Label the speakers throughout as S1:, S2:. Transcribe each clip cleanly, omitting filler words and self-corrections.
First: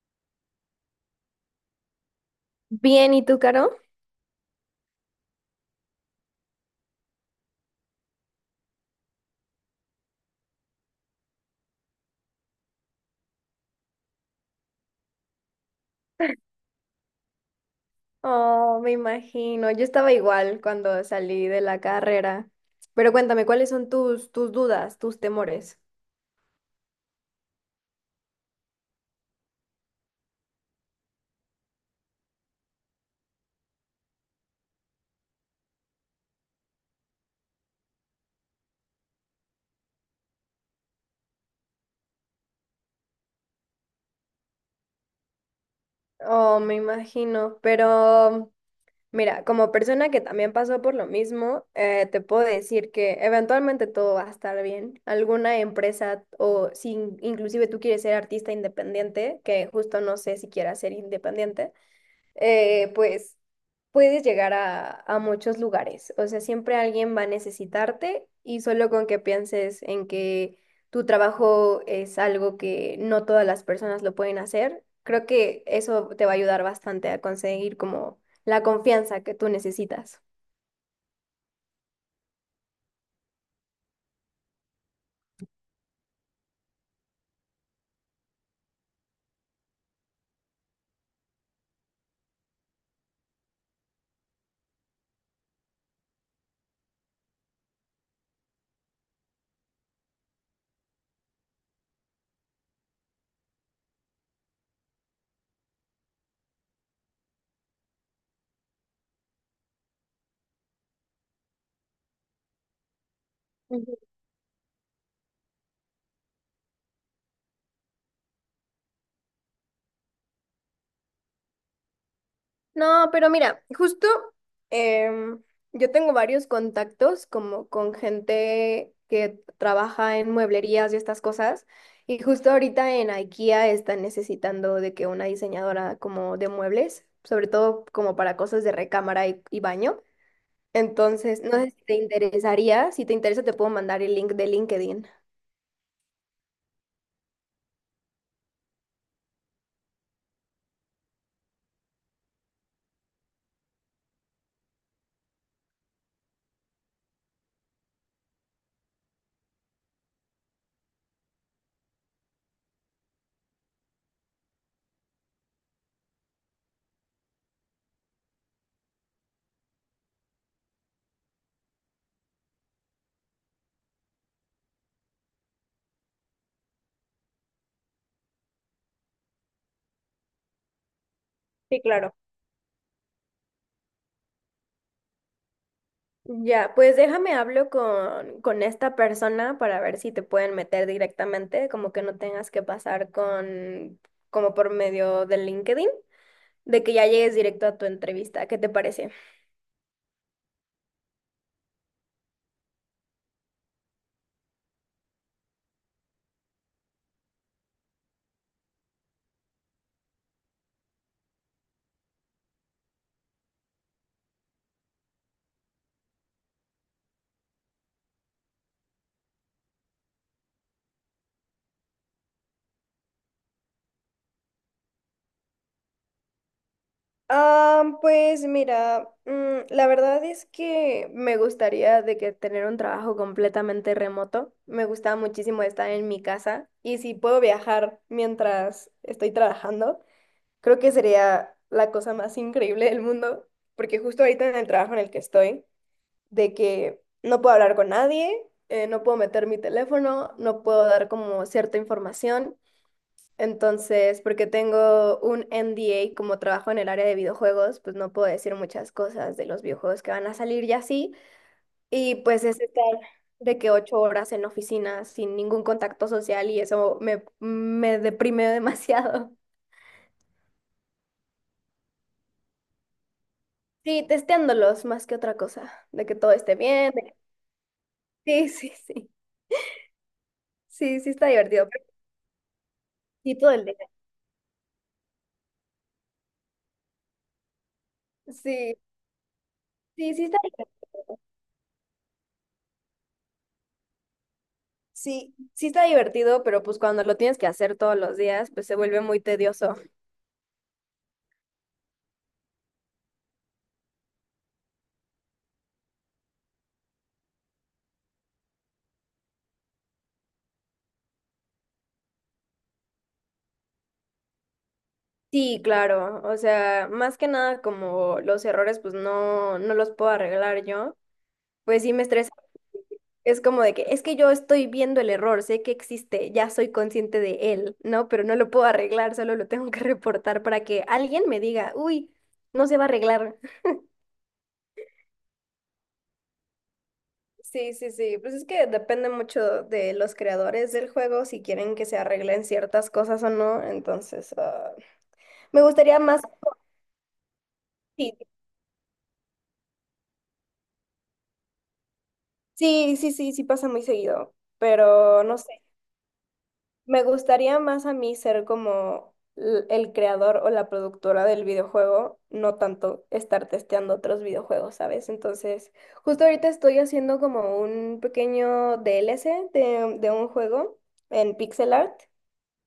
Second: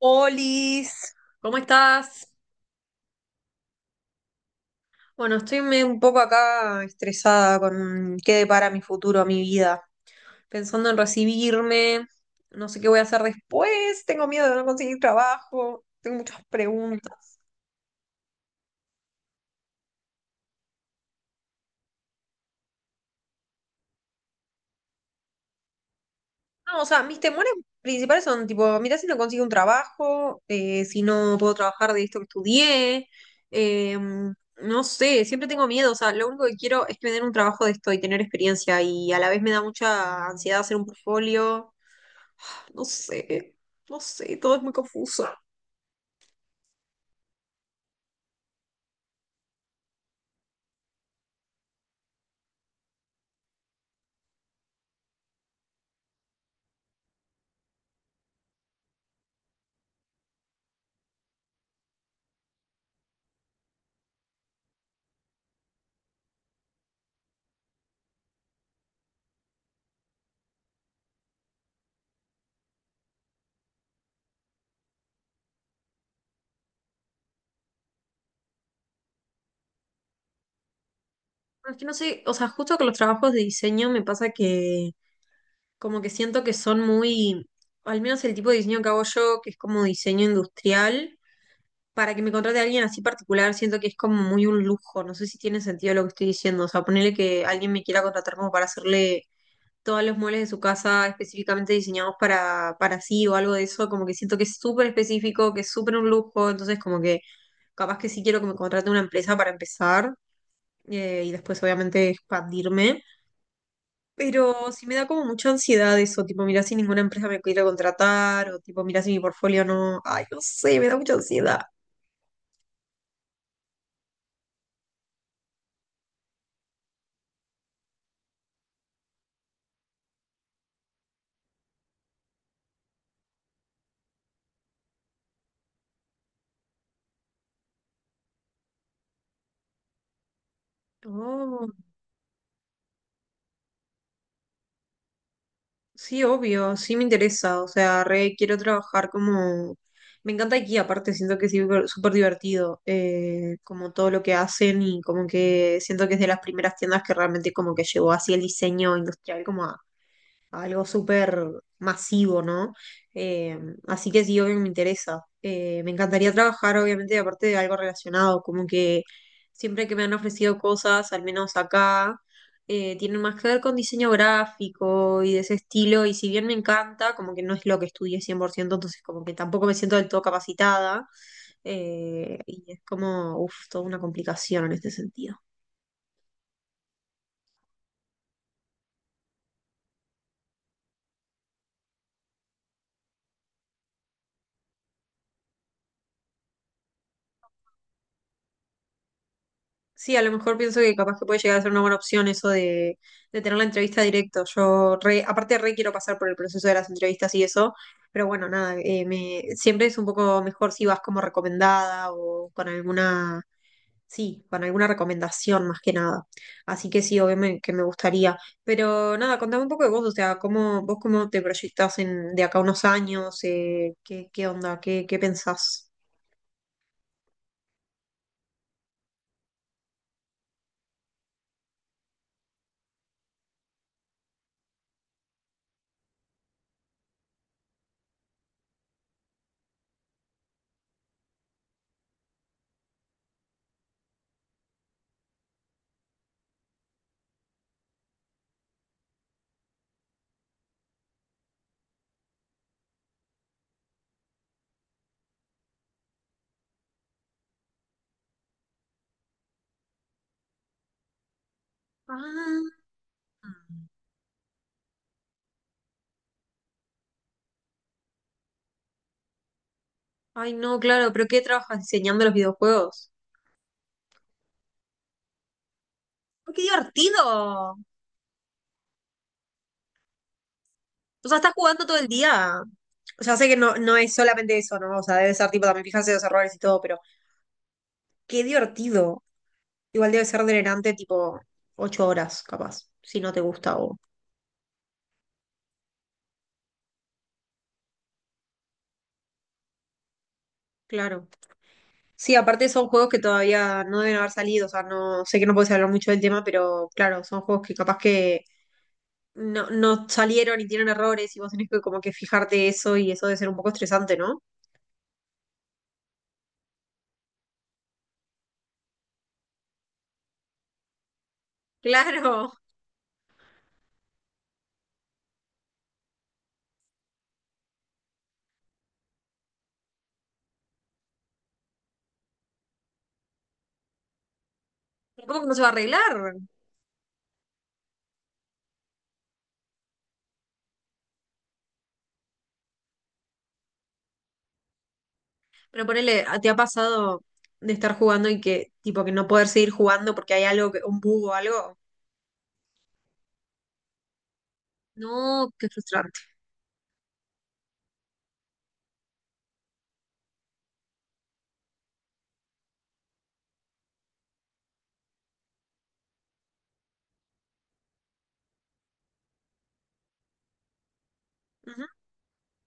S1: Olis, ¿cómo estás?
S2: Bien, ¿y tú, Caro?
S1: Bueno, estoy un poco acá estresada con qué depara mi futuro, mi vida. Pensando en recibirme, no sé qué voy a hacer después, tengo miedo de no conseguir trabajo, tengo muchas preguntas.
S2: Oh, me imagino. Yo estaba igual cuando salí de la carrera. Pero cuéntame, ¿cuáles son tus dudas, tus temores?
S1: No, o sea, mis temores principales son tipo, mirá si no consigo un trabajo, si no puedo trabajar de esto que estudié, eh, no sé, siempre tengo miedo, o sea, lo único que quiero es que me den un trabajo de esto y tener experiencia y a la vez me da mucha ansiedad hacer un portfolio. No sé, no sé, todo es muy confuso.
S2: Oh, me imagino. Pero mira, como persona que también pasó por lo mismo, te puedo decir que eventualmente todo va a estar bien. Alguna empresa o si inclusive tú quieres ser artista independiente, que justo no sé si quieras ser independiente. Pues puedes llegar a muchos lugares. O sea, siempre alguien va a necesitarte y solo con que pienses en que tu trabajo es algo que no todas las personas lo pueden hacer, creo que eso te va a ayudar bastante a conseguir como la confianza que tú necesitas.
S1: Pero es que no sé, o sea, justo con los trabajos de diseño me pasa que como que siento que son muy, al menos el tipo de diseño que hago yo, que es como diseño industrial, para que me contrate a alguien así particular, siento que es como muy un lujo. No sé si tiene sentido lo que estoy diciendo. O sea, ponerle que alguien me quiera contratar como para hacerle todos los muebles de su casa específicamente diseñados para sí o algo de eso, como que siento que es súper específico, que es súper un lujo, entonces como que capaz que sí quiero que me contrate una empresa para empezar, y después obviamente expandirme. Pero sí me da como mucha ansiedad eso, tipo, mira si ninguna empresa me quiere contratar o tipo, mira si mi portfolio no, ay, no sé, me da mucha ansiedad.
S2: No, pero mira, justo em, yo tengo varios contactos como con gente que trabaja en mueblerías y estas cosas. Y justo ahorita en IKEA están necesitando de que una diseñadora como de muebles, sobre todo como para cosas de recámara y baño. Entonces, no sé
S1: Oh.
S2: si te interesaría, si te interesa te puedo mandar el link de LinkedIn.
S1: Sí, obvio, sí me interesa, o sea, re quiero trabajar como... Me encanta aquí, aparte siento que es súper súper divertido, como todo lo que hacen y como que siento que es de las primeras tiendas que realmente como que llevó así el diseño industrial como algo súper masivo, ¿no? Eh, así que sí, obvio que me interesa. Me encantaría trabajar, obviamente, aparte de algo relacionado, como que siempre que me han ofrecido cosas, al menos acá, tienen más que ver con diseño gráfico y de ese estilo, y si bien me encanta, como que no es lo que estudié 100%, entonces como que tampoco me siento del todo capacitada,
S2: Sí, claro.
S1: y es como, uff, toda una complicación en este sentido.
S2: Ya, pues déjame hablo con esta persona para ver si te pueden meter directamente, como que no tengas que pasar como por medio del LinkedIn, de que ya llegues directo a tu entrevista. ¿Qué te parece?
S1: Sí, a lo mejor pienso que capaz que puede llegar a ser una buena opción eso de, tener la entrevista directo. Yo re, aparte re quiero pasar por el proceso de las entrevistas y eso, pero bueno, nada, siempre es un poco mejor si vas como recomendada o con alguna, sí, con alguna recomendación más que nada. Así que sí, obviamente que me gustaría. Pero nada, contame un poco de vos, o sea, cómo, vos cómo te proyectás en, de acá a unos años, qué, qué, onda, qué pensás.
S2: Ah, pues mira, la verdad es que me gustaría de que tener un trabajo completamente remoto. Me gusta muchísimo estar en mi casa y si puedo viajar mientras estoy trabajando. Creo que sería la cosa más increíble del mundo, porque justo ahorita en el trabajo en el que estoy, de que no puedo hablar con nadie, no puedo meter mi teléfono, no puedo dar como cierta información. Entonces, porque tengo un NDA, como trabajo en el área de videojuegos, pues no puedo decir muchas cosas de los videojuegos que van a salir y así. Y pues es estar de que
S1: Ah.
S2: 8 horas en la oficina sin ningún contacto social y eso me deprime demasiado.
S1: Ay, no, claro, pero ¿qué trabajas diseñando los videojuegos?
S2: Sí, testeándolos más que otra cosa, de que todo
S1: ¡Ay,
S2: esté
S1: qué
S2: bien.
S1: divertido!
S2: Sí, sí, sí, sí, sí está
S1: O sea, estás
S2: divertido. Pero
S1: jugando todo el día. O sea,
S2: sí,
S1: sé
S2: todo
S1: que
S2: el
S1: no,
S2: día.
S1: no es solamente eso, ¿no? O sea, debe ser tipo también fijarse en los errores y todo, pero qué
S2: Sí,
S1: divertido. Igual
S2: sí,
S1: debe
S2: sí está
S1: ser
S2: divertido.
S1: drenante tipo 8 horas, capaz, si no te gusta o...
S2: Sí, sí está divertido, pero pues cuando lo tienes que hacer todos los días, pues se vuelve muy tedioso.
S1: Claro. Sí, aparte son juegos que todavía no deben haber salido, o sea, no sé que no puedes hablar mucho del tema, pero claro, son juegos que capaz que no, no salieron y tienen errores y vos tenés que como que fijarte eso y eso debe ser un poco estresante, ¿no?
S2: Sí, claro, o sea, más que nada como los errores, pues no, no los puedo arreglar yo, pues sí me estresa.
S1: Claro.
S2: Es como de que, es que yo estoy viendo el error, sé que existe, ya soy consciente de él, ¿no? Pero no lo puedo arreglar, solo lo tengo que reportar para que alguien me diga, uy, no se va a arreglar.
S1: ¿Cómo que no se va a arreglar?
S2: Sí, sí, sí, pues es que depende mucho de los creadores del juego, si quieren que se arreglen ciertas cosas o no, entonces ah, me
S1: Pero
S2: gustaría más,
S1: ponele, ¿te ha pasado de estar
S2: sí,
S1: jugando y que, tipo, que no poder seguir jugando porque hay algo, que, un bug o algo?
S2: sí, sí, sí, sí pasa muy seguido, pero no.
S1: No, qué frustrante.
S2: Me gustaría más a mí ser como el creador o la productora del videojuego, no tanto estar testeando otros videojuegos, ¿sabes? Entonces, justo ahorita estoy haciendo como un pequeño DLC de un juego en pixel
S1: Ujú.
S2: art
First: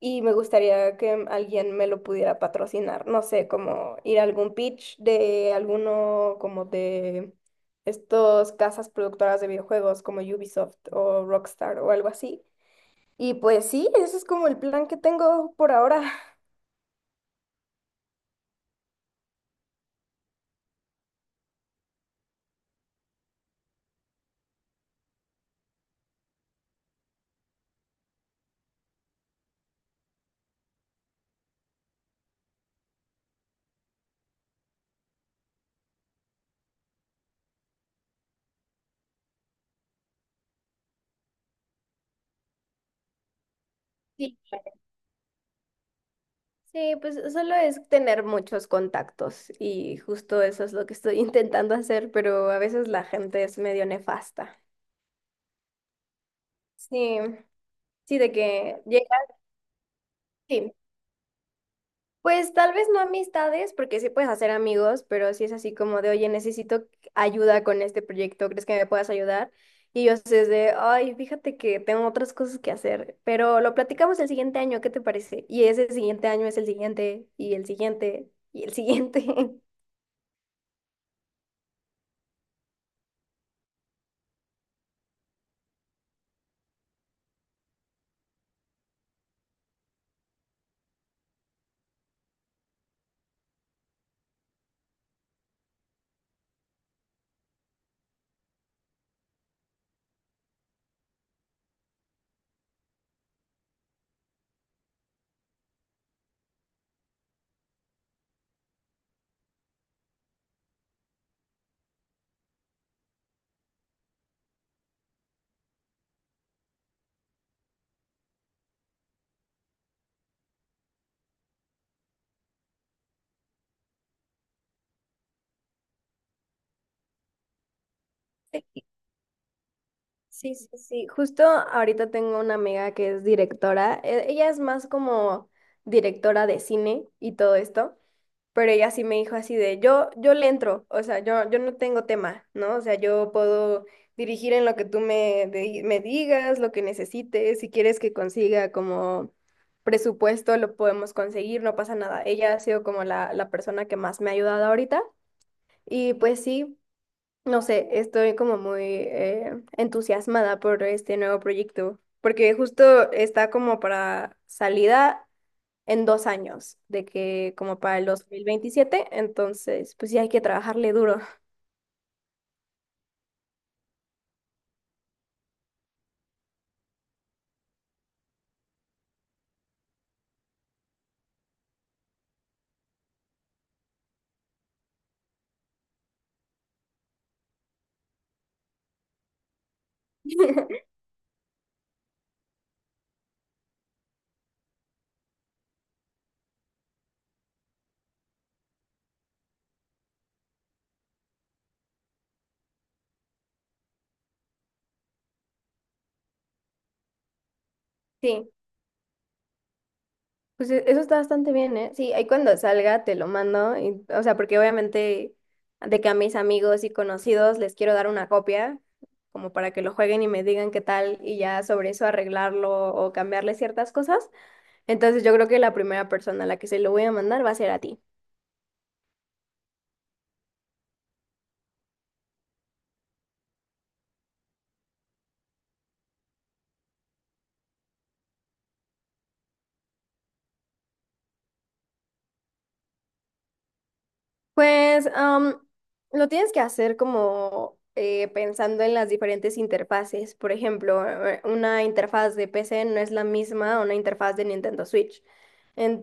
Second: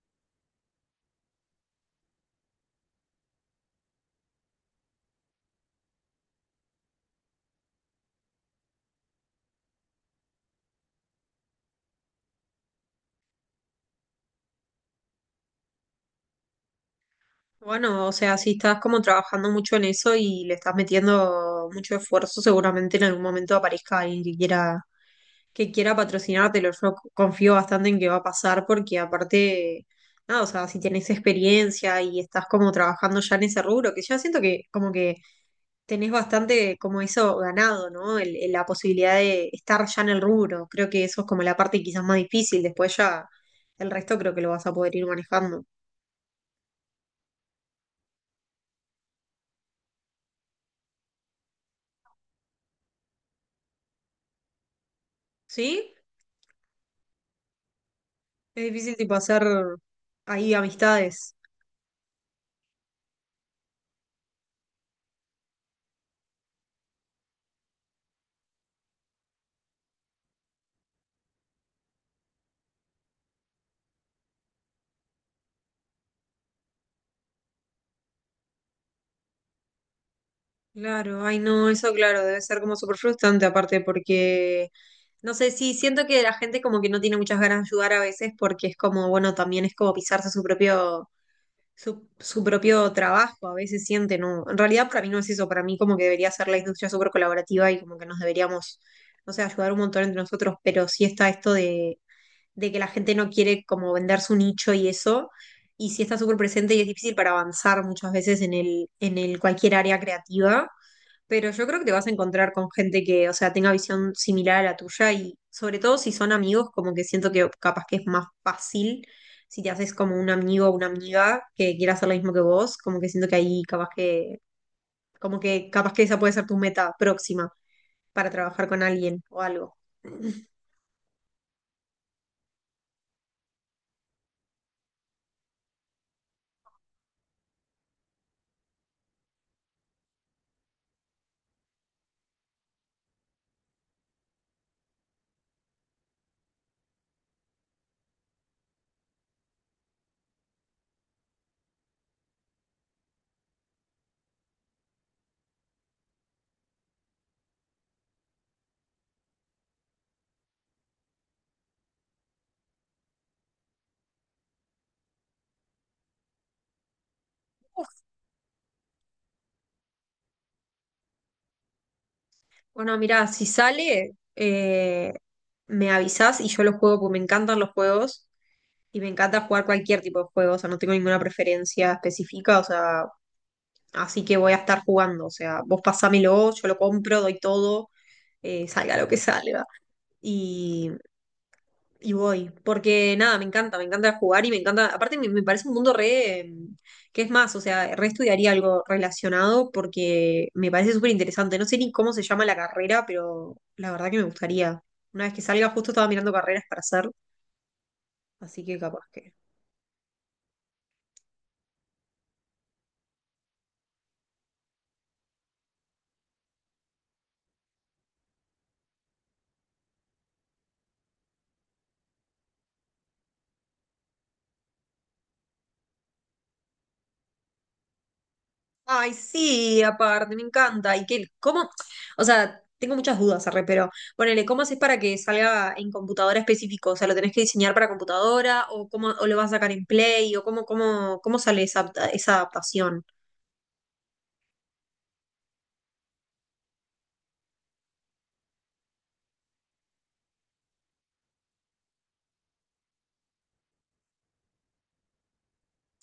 S2: y me gustaría que alguien me lo pudiera patrocinar, no sé, como ir a algún pitch de alguno como de estos casas productoras de videojuegos como Ubisoft o Rockstar o algo así, y pues sí, ese es como el plan que tengo por ahora.
S1: Bueno, o sea, si estás como trabajando mucho en eso y le estás metiendo mucho esfuerzo, seguramente en algún momento aparezca alguien que quiera patrocinártelo. Yo confío bastante en que va a pasar porque aparte, nada, o sea, si tenés experiencia y estás como trabajando ya en ese rubro, que ya siento que como que tenés bastante como eso ganado, ¿no? La posibilidad de estar ya en el rubro. Creo que eso es como la parte quizás más difícil. Después ya el resto creo
S2: Sí.
S1: que lo vas a poder ir manejando.
S2: Sí, pues solo es tener muchos contactos y justo eso es lo que estoy intentando hacer, pero a veces la gente es medio nefasta.
S1: ¿Sí?
S2: Sí, sí, de
S1: Es
S2: que
S1: difícil
S2: llega,
S1: tipo hacer ahí
S2: sí.
S1: amistades.
S2: Pues tal vez no amistades, porque sí puedes hacer amigos, pero si es así como de, oye, necesito ayuda con este proyecto, ¿crees que me puedas ayudar? Y ellos es de, ay, fíjate que tengo otras cosas que hacer, pero lo platicamos el siguiente año, ¿qué te parece? Y ese siguiente año es el siguiente, y el siguiente, y el siguiente.
S1: Claro, ay no, eso claro, debe ser como súper frustrante aparte porque, no sé, sí, siento que la gente como que no tiene muchas ganas de ayudar a veces porque es como, bueno, también es como pisarse su propio, su propio trabajo, a veces siente, ¿no? En realidad para mí no es eso, para mí como que debería ser la industria súper colaborativa y como que nos deberíamos, no sé, ayudar un montón entre nosotros, pero sí está esto de, que la gente no quiere como vender su nicho y eso. Y sí está súper presente y es difícil para avanzar muchas veces en el cualquier área creativa. Pero yo creo que te vas a encontrar con gente que, o sea, tenga visión similar a la tuya y sobre todo si son amigos, como que siento que capaz que es más fácil si te haces como un amigo o una amiga que quiera hacer lo mismo que vos, como que siento que ahí capaz que, como que capaz que esa puede ser tu meta próxima para trabajar con alguien o algo. Uf,
S2: Sí, sí, sí. Justo ahorita tengo una amiga que es directora. Ella es más como directora de cine y todo esto. Pero ella sí me dijo así de, yo le entro, o sea, yo no tengo tema, ¿no? O sea, yo puedo dirigir en lo que tú me digas, lo que necesites, si quieres que consiga como presupuesto, lo podemos conseguir, no pasa nada. Ella ha sido como la persona que más me ha ayudado ahorita y pues sí, no sé, estoy como muy entusiasmada por este nuevo proyecto, porque justo está como para salida en 2 años, de que como para el 2027, entonces pues sí hay que trabajarle duro.
S1: bueno, mira, si sale, me avisás y yo lo juego porque me encantan los juegos y me encanta jugar cualquier tipo de juegos, o sea, no tengo ninguna preferencia específica, o sea, así que voy a estar jugando. O sea, vos pasámelo, yo lo compro, doy todo, salga lo que salga. Y, y voy. Porque nada, me encanta jugar y me encanta. Aparte, me parece un mundo re. ¿Qué es más? O sea, re estudiaría algo relacionado porque me parece súper interesante. No sé ni cómo se llama la carrera, pero la verdad que me gustaría. Una vez que salga, justo estaba mirando carreras para hacer.
S2: Sí,
S1: Así que capaz que.
S2: pues eso está bastante bien, ¿eh? Sí, ahí cuando salga te lo mando, o sea, porque obviamente de que a mis amigos y conocidos les quiero dar una copia, como para que lo jueguen y me digan qué tal, y ya sobre eso arreglarlo o cambiarle ciertas cosas. Entonces yo creo que la primera persona a la que se lo voy a mandar va a ser a ti.
S1: Ay, sí, aparte, me encanta. ¿Y qué, cómo? O sea, tengo muchas dudas, arre, pero ponele, ¿cómo haces para que salga en computadora específico? O sea, ¿lo tenés que diseñar para computadora? ¿O cómo o lo vas a sacar en Play? ¿O cómo, sale esa, esa adaptación?
S2: Pues lo tienes que hacer como pensando en las diferentes interfaces. Por ejemplo, una interfaz de PC no es la misma a una interfaz de Nintendo Switch.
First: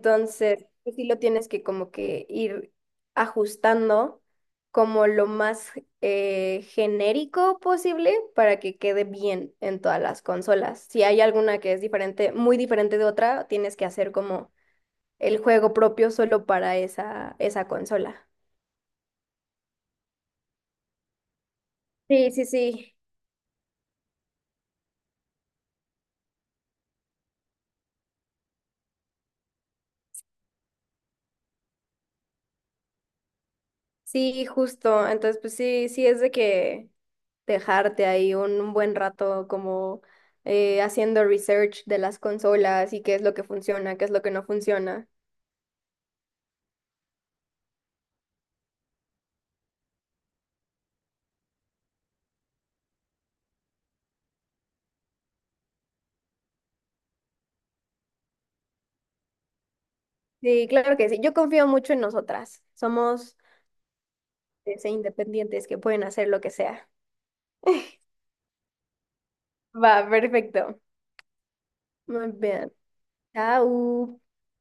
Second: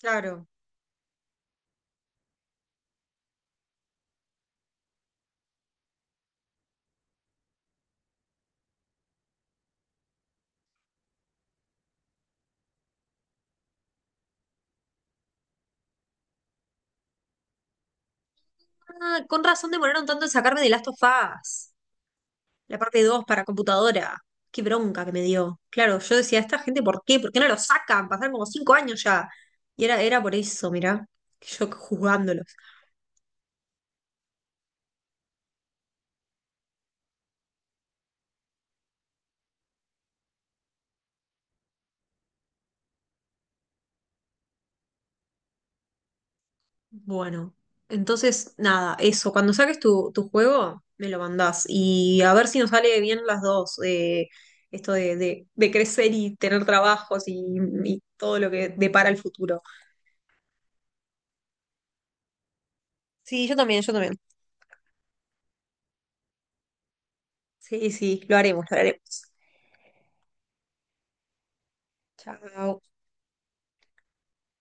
S1: Claro.
S2: pues sí lo tienes que como que ir ajustando como lo más genérico posible para que quede bien en todas las consolas. Si hay alguna que es diferente, muy diferente de otra, tienes que hacer como el juego propio solo para esa consola.
S1: Ah, con razón demoraron tanto en sacarme de Last of Us,
S2: Sí, sí,
S1: la
S2: sí,
S1: parte 2 para computadora. Qué bronca que me dio. Claro, yo decía, ¿esta gente por qué? ¿Por qué no lo sacan? Pasaron como 5 años ya. Y era por eso, mirá, yo juzgándolos.
S2: sí, justo. Entonces, pues sí, sí es de que dejarte ahí un buen rato como haciendo research de las consolas y qué es lo que funciona, qué es lo que no funciona.
S1: Bueno, entonces nada, eso, cuando saques tu juego, me lo mandás y a ver si nos sale bien las dos, esto de, de crecer y tener trabajos y todo lo que depara el futuro.
S2: Sí, claro que sí. Yo confío mucho en nosotras. Somos
S1: Sí, yo también, yo también.
S2: ese, independientes que pueden hacer lo que sea.
S1: Sí, sí, lo haremos, lo haremos.
S2: Va, perfecto. Muy bien.
S1: Chao.
S2: Chao.